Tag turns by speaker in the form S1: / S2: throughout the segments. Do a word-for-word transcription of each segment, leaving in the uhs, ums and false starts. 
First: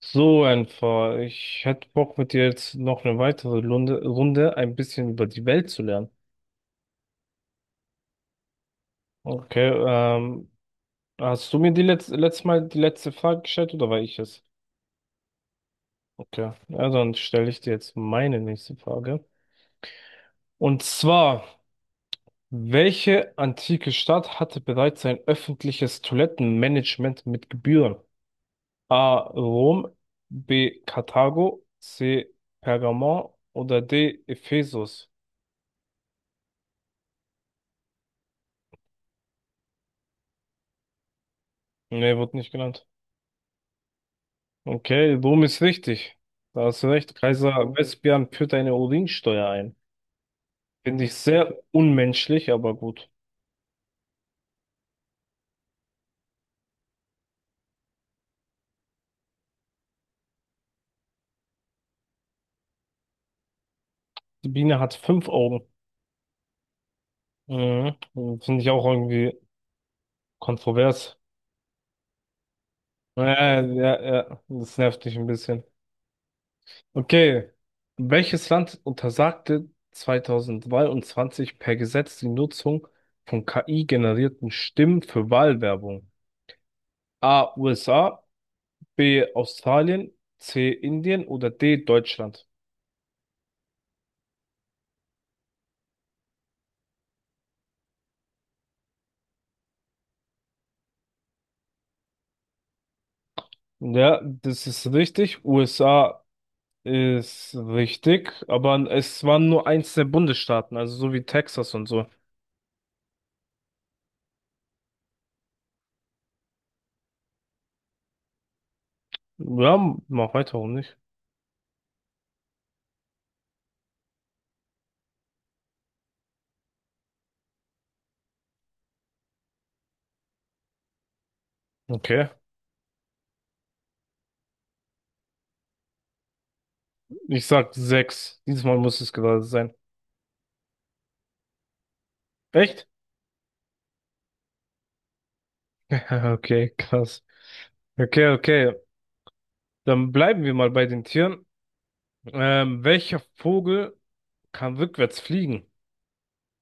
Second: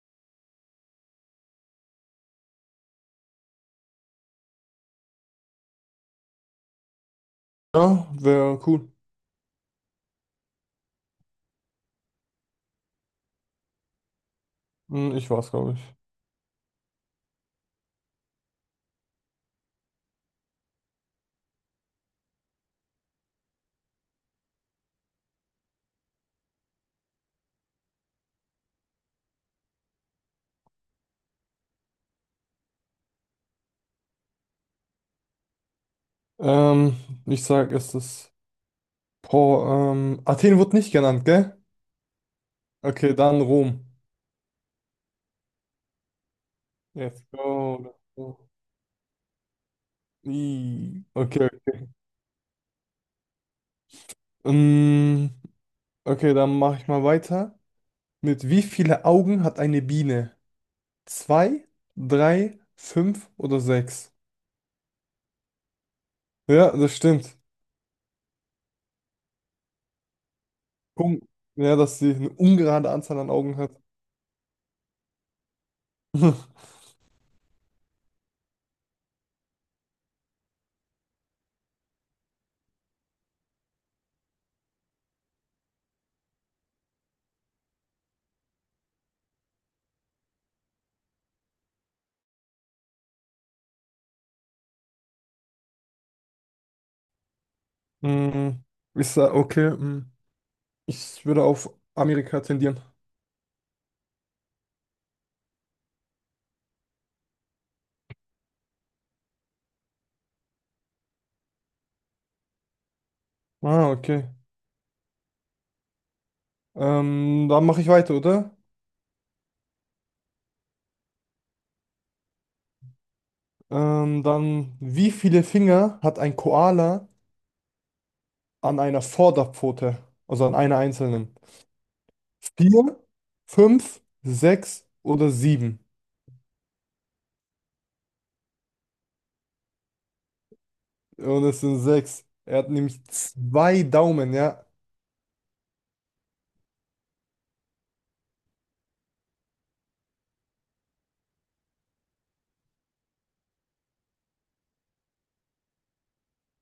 S1: So einfach. Ich hätte Bock, mit dir jetzt noch eine weitere Runde, Runde ein bisschen über die Welt zu lernen.
S2: Ja, wäre cool.
S1: Okay. Ähm, hast du mir die letzte, letztes Mal die letzte Frage gestellt oder war ich es?
S2: Hm, ich war's, glaube ich.
S1: Okay, ja, dann stelle ich dir jetzt meine nächste Frage. Und zwar, welche antike Stadt hatte bereits ein öffentliches Toilettenmanagement mit Gebühren? A. Rom, B. Karthago, C. Pergamon oder D. Ephesus?
S2: Ähm, Ich sag, es ist. Boah, ähm, Athen wird nicht genannt, gell?
S1: Nee, wurde nicht genannt.
S2: Okay, dann Rom.
S1: Okay, Rom ist richtig. Da hast du recht.
S2: Let's
S1: Kaiser Oh.
S2: go. Let's
S1: Vespasian
S2: go.
S1: führt eine Urinsteuer ein.
S2: I-
S1: Finde ich
S2: Okay.
S1: sehr unmenschlich, aber gut.
S2: Ähm, okay, dann mache ich mal weiter. Mit wie viele Augen hat eine Biene? Zwei, drei, fünf oder sechs?
S1: Die Biene hat fünf Augen.
S2: Ja, das stimmt.
S1: Mhm. Finde ich auch irgendwie kontrovers.
S2: Um, ja, dass sie eine ungerade Anzahl an Augen
S1: Ja,
S2: hat.
S1: ja, ja. Das nervt mich ein bisschen. Okay. Welches Land untersagte zwanzig dreiundzwanzig per Gesetz die Nutzung von K I-generierten Stimmen für Wahlwerbung? A. U S A, B. Australien, C. Indien oder D. Deutschland?
S2: Hm, ich sag, okay, hm, ich würde auf Amerika tendieren.
S1: Ja, das ist richtig. U S A ist richtig, aber es waren nur eins der Bundesstaaten, also so wie Texas und so.
S2: Ah, okay. Ähm, dann mache ich weiter, oder?
S1: Ja, mach weiter, warum nicht?
S2: Ähm, dann, wie viele Finger hat ein Koala an einer Vorderpfote? Also an einer einzelnen?
S1: Okay.
S2: Vier, fünf, sechs oder sieben?
S1: Ich sag sechs. Diesmal muss es gerade sein.
S2: Und es sind sechs. Er hat
S1: Echt?
S2: nämlich zwei Daumen, ja.
S1: Okay, krass. Okay, okay. Dann bleiben wir mal bei den Tieren. Ähm, welcher Vogel kann rückwärts fliegen?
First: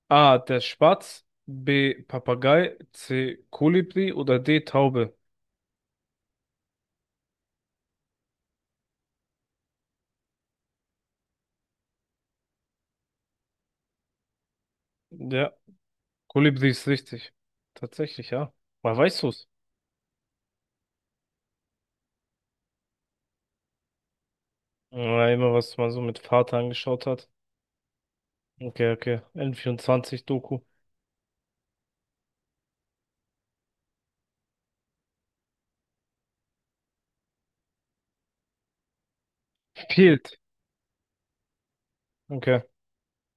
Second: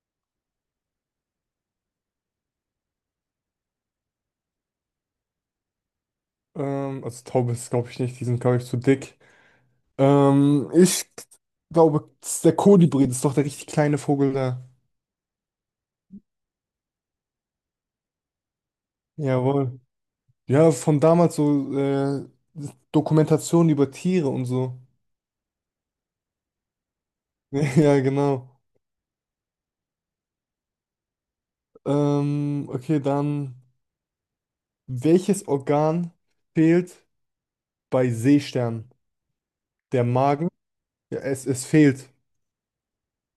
S1: A. Der Spatz. B. Papagei. C. Kolibri oder D. Taube?
S2: Ähm, also Taube ist, glaube ich, nicht. Die sind, glaube ich, zu dick. Ähm, ich glaube, der Kolibri, das ist doch der richtig kleine Vogel da.
S1: Ja. Kolibri ist richtig. Tatsächlich, ja. Woher weißt du es?
S2: Jawohl. Ja, von damals so äh, Dokumentationen über Tiere und so.
S1: Ja, immer was man so mit Vater angeschaut hat.
S2: Ja, genau.
S1: Okay, okay. n vierundzwanzig doku
S2: Ähm, okay, dann welches Organ fehlt bei Seesternen? Der
S1: Fehlt.
S2: Magen? Ja, es, es fehlt.
S1: Okay.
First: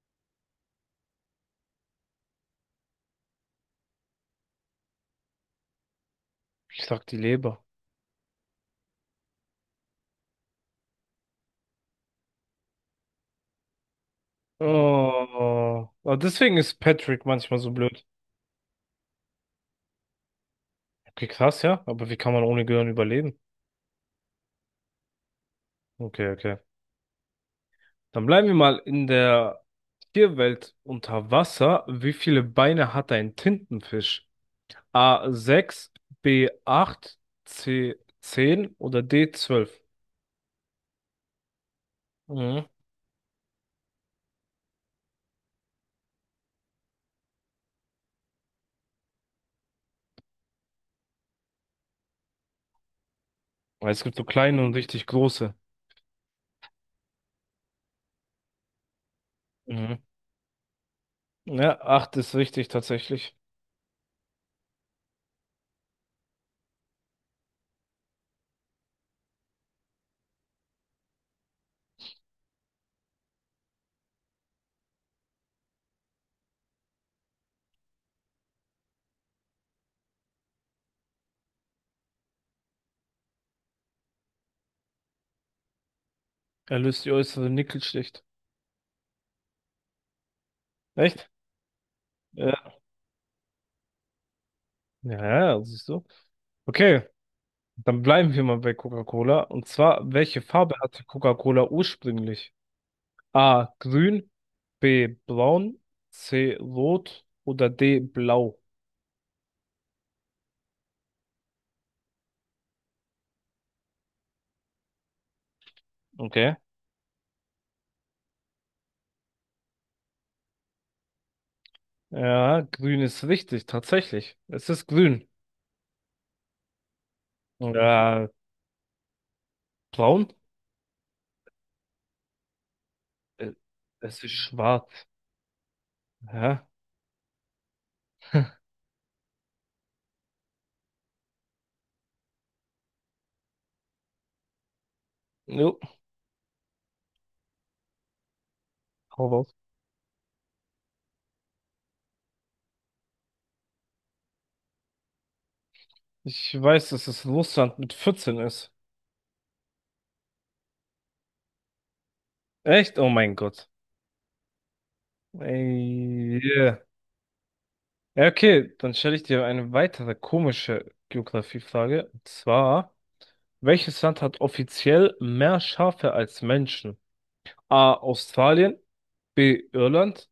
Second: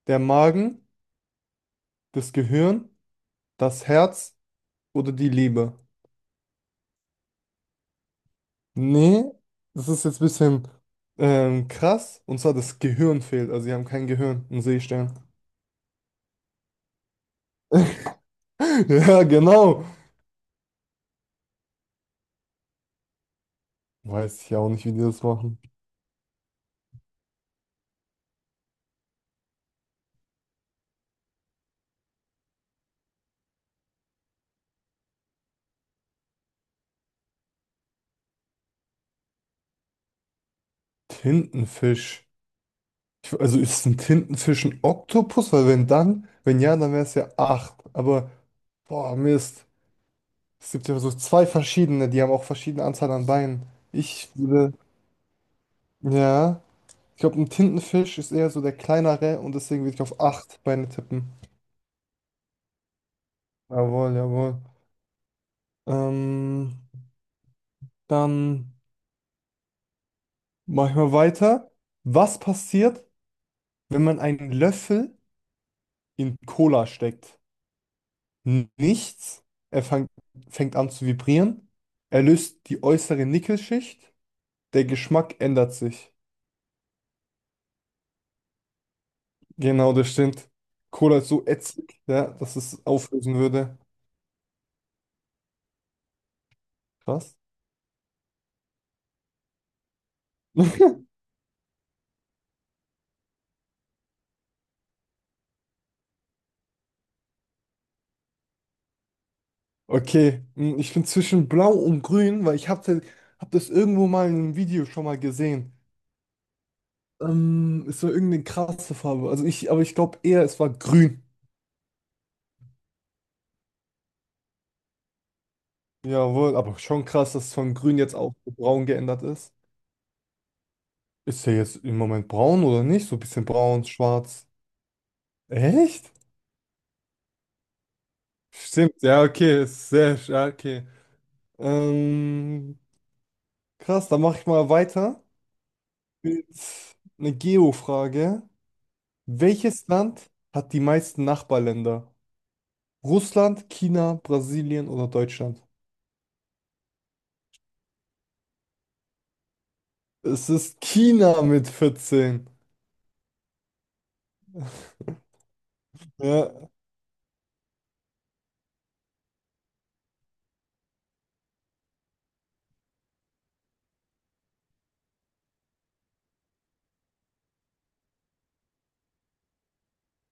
S2: Der Magen, das Gehirn, das Herz oder die Leber?
S1: Ich sag die Leber.
S2: Nee, das ist jetzt ein bisschen ähm, krass. Und zwar das Gehirn fehlt. Also sie haben kein Gehirn, ein Seestern.
S1: Oh, aber deswegen ist Patrick manchmal so blöd.
S2: Ja, genau.
S1: Okay, krass, ja. Aber wie kann man ohne Gehirn überleben?
S2: Weiß ich auch nicht, wie die das machen.
S1: Okay, okay. Dann bleiben wir mal in der Tierwelt unter Wasser. Wie viele Beine hat ein Tintenfisch? A. sechs, B. acht, C. zehn oder D zwölf?
S2: Tintenfisch. Ich, also ist es ein Tintenfisch ein Oktopus? Weil wenn dann, wenn ja, dann wäre es ja acht. Aber, boah, Mist. Es gibt ja so zwei verschiedene, die haben auch verschiedene Anzahl an Beinen.
S1: Weil es gibt so
S2: Ich
S1: kleine
S2: würde,
S1: und richtig große.
S2: ja, ich glaube, ein Tintenfisch ist eher so der kleinere und deswegen würde
S1: Mhm.
S2: ich auf acht Beine tippen.
S1: Ja, acht ist richtig tatsächlich.
S2: Jawohl, jawohl. Ähm, dann mache ich mal weiter. Was passiert, wenn man einen Löffel in Cola steckt? Nichts. Er fang, fängt an zu vibrieren. Er löst die äußere Nickelschicht. Der Geschmack ändert sich.
S1: Er löst die äußere Nickelschicht.
S2: Genau, das stimmt. Cola ist
S1: Echt?
S2: so ätzend, ja, dass
S1: Ja.
S2: es auflösen würde.
S1: Ja, ja, siehst du. Okay,
S2: Krass.
S1: dann bleiben wir mal bei Coca-Cola. Und zwar, welche Farbe hatte Coca-Cola ursprünglich? A. Grün, B. Braun, C. Rot oder D. Blau.
S2: Okay, hm, ich bin zwischen Blau und Grün, weil ich habe hab das irgendwo mal in einem Video schon mal gesehen.
S1: Okay.
S2: Ähm, es war irgendeine krasse Farbe. Also ich, aber ich glaube eher, es war Grün.
S1: Ja, grün ist richtig, tatsächlich. Es ist grün.
S2: Jawohl, aber schon krass, dass es von Grün jetzt
S1: Ja,
S2: auch zu Braun geändert ist.
S1: braun?
S2: Ist er jetzt im Moment braun oder nicht? So ein bisschen
S1: Äh,
S2: braun,
S1: Es ist
S2: schwarz.
S1: schwarz.
S2: Echt?
S1: Ja.
S2: Stimmt, ja, okay. Ist sehr, sch- ja, okay. Ähm, krass, dann mache ich mal weiter
S1: Jo.
S2: mit einer Geo-Frage.
S1: Hau raus.
S2: Welches Land hat die meisten Nachbarländer? Russland, China, Brasilien oder Deutschland?
S1: Ich weiß, dass es Russland mit vierzehn ist.
S2: Es ist China mit vierzehn.
S1: Echt? Oh mein Gott. Ey,
S2: Ja.
S1: yeah. Ja, okay, dann stelle ich dir eine weitere komische Geografiefrage. Und zwar, welches Land hat offiziell mehr Schafe als Menschen? A. Australien, B. Irland,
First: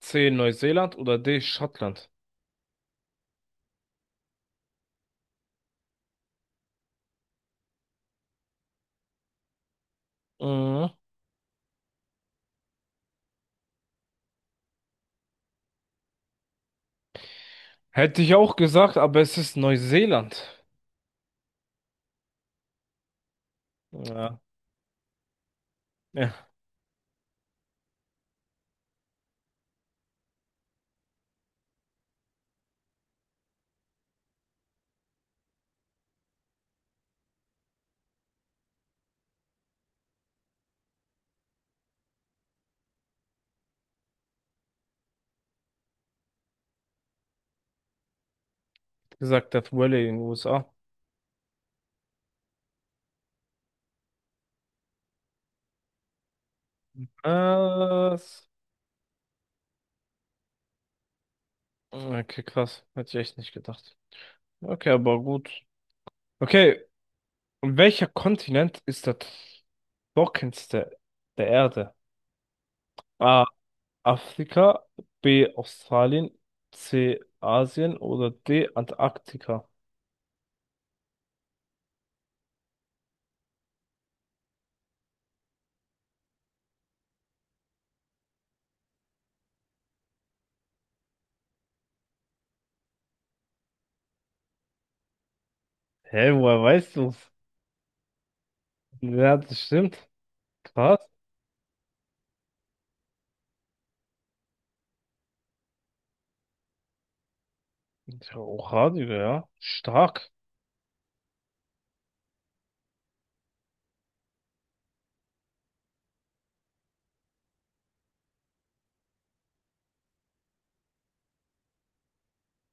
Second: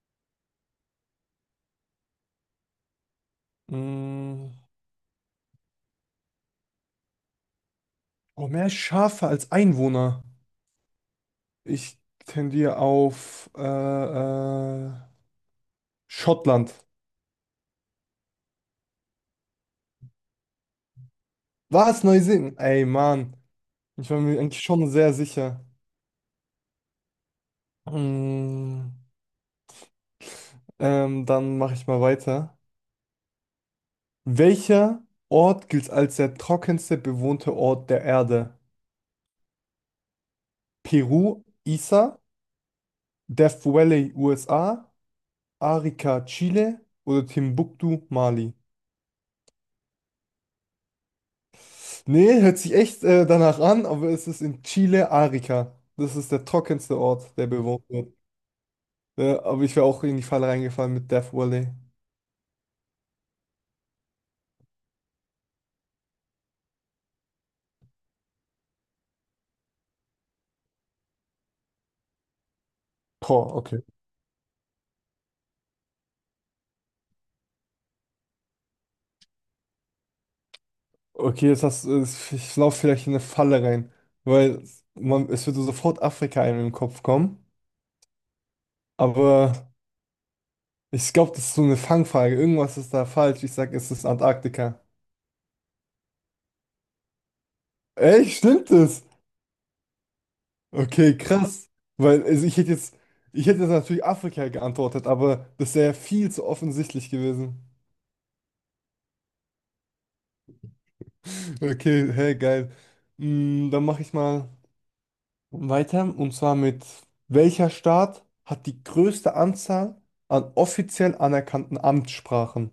S1: C. Neuseeland oder D. Schottland?
S2: Mm. Oh, mehr Schafe als Einwohner.
S1: Mhm.
S2: Ich tendiere auf äh, äh, Schottland.
S1: Hätte ich auch gesagt, aber es ist Neuseeland.
S2: Was? Neuseen? Ey, Mann. Ich war mir
S1: Ja,
S2: eigentlich schon sehr sicher.
S1: ja,
S2: Mm, ähm, dann mache ich mal weiter. Welcher Ort gilt als der trockenste bewohnte Ort der Erde? Peru, Isa, Death Valley, U S A, Arica, Chile oder Timbuktu, Mali?
S1: gesagt, das Valley in den U S A.
S2: Nee, hört sich echt äh, danach an, aber es ist in Chile, Arica. Das ist der trockenste Ort, der bewohnt wird.
S1: Was?
S2: Äh, aber ich wäre auch in die Falle reingefallen mit Death Valley.
S1: Okay, krass. Hätte ich echt nicht gedacht. Okay, aber gut. Okay, und welcher Kontinent ist das trockenste der Erde? A.
S2: Boah, okay.
S1: Afrika, B. Australien, C. Asien oder D. Antarktika?
S2: Okay, jetzt hast, äh, ich laufe vielleicht in eine Falle rein, weil man, es würde sofort Afrika einem im Kopf kommen. Aber ich glaube, das ist so eine Fangfrage. Irgendwas ist da falsch. Ich sag, es ist Antarktika.
S1: Hä, woher weißt du's?
S2: Echt? Stimmt es?
S1: Ja, das stimmt. Krass.
S2: Okay, krass. Weil also ich hätte jetzt, ich hätte jetzt natürlich Afrika geantwortet, aber das wäre viel zu offensichtlich gewesen.
S1: Ich hab auch Radio, ja. Stark.
S2: Okay, hey, geil. Mm, dann mache ich mal weiter, und zwar mit: welcher Staat hat die größte Anzahl an offiziell anerkannten Amtssprachen?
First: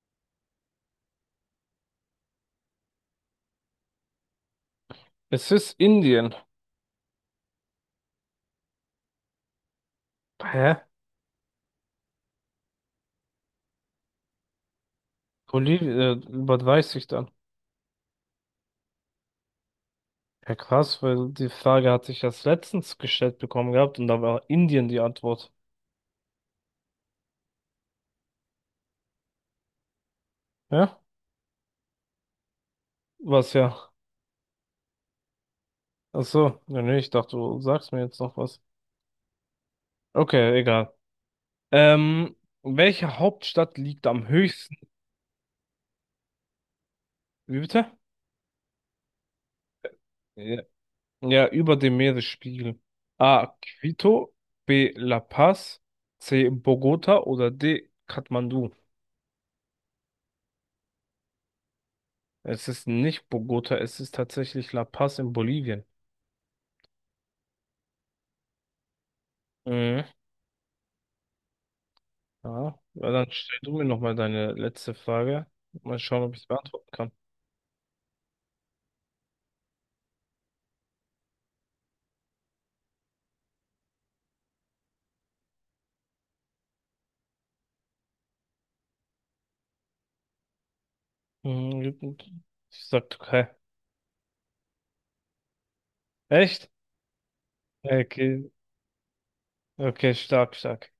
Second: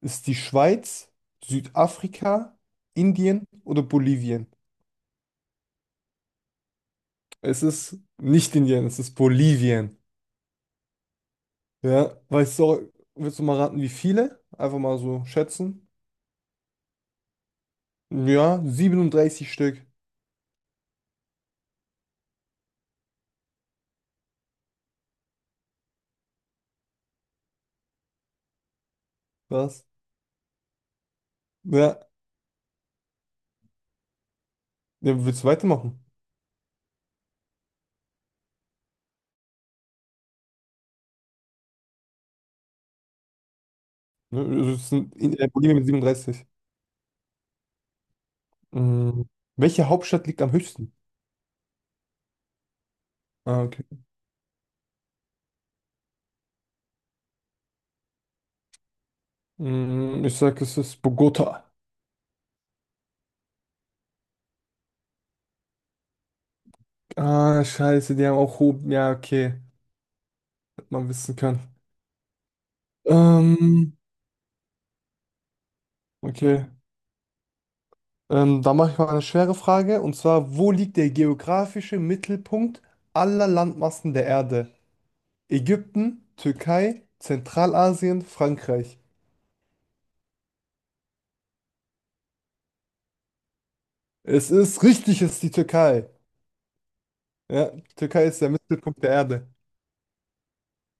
S2: Ist die Schweiz, Südafrika, Indien oder Bolivien?
S1: Es ist Indien.
S2: Es ist nicht Indien, es ist Bolivien.
S1: Hä?
S2: Ja, weißt du, willst du mal raten, wie viele? Einfach mal so schätzen.
S1: Bolivien, äh, was weiß ich dann?
S2: Ja, siebenunddreißig Stück.
S1: Ja, krass, weil die Frage hatte ich erst letztens gestellt bekommen gehabt und da war Indien die Antwort.
S2: Was?
S1: Ja?
S2: Ja,
S1: Was ja.
S2: ja, willst du weitermachen?
S1: Ach so, ja, nee, ich dachte, du sagst mir jetzt noch was. Okay, egal. Ähm, welche Hauptstadt liegt am
S2: Ne, also
S1: höchsten?
S2: es sind in äh, Bolivien mit siebenunddreißig.
S1: Wie bitte?
S2: Mhm. Welche Hauptstadt liegt am
S1: Ja,
S2: höchsten?
S1: ja, über dem Meeresspiegel. A.
S2: Ah, okay.
S1: Quito, B. La Paz, C. Bogota oder D. Kathmandu.
S2: Mm, ich sag, es ist Bogota.
S1: Es ist nicht Bogota, es ist tatsächlich La Paz in Bolivien.
S2: Ah, scheiße, die haben auch Hub. Ja, okay.
S1: Mhm.
S2: Hätte man wissen können.
S1: Ja, ja, dann stell du mir
S2: Ähm,
S1: nochmal deine letzte Frage. Mal schauen, ob ich es
S2: okay.
S1: beantworten kann.
S2: Ähm, dann mache ich mal eine schwere Frage. Und zwar, wo liegt der geografische Mittelpunkt aller Landmassen der Erde? Ägypten, Türkei, Zentralasien, Frankreich.
S1: Mhm, ich sag Türkei.
S2: Es ist richtig, es ist die Türkei.
S1: Echt?
S2: Ja, die Türkei ist
S1: Okay.
S2: der Mittelpunkt der Erde.
S1: Okay, stark, stark.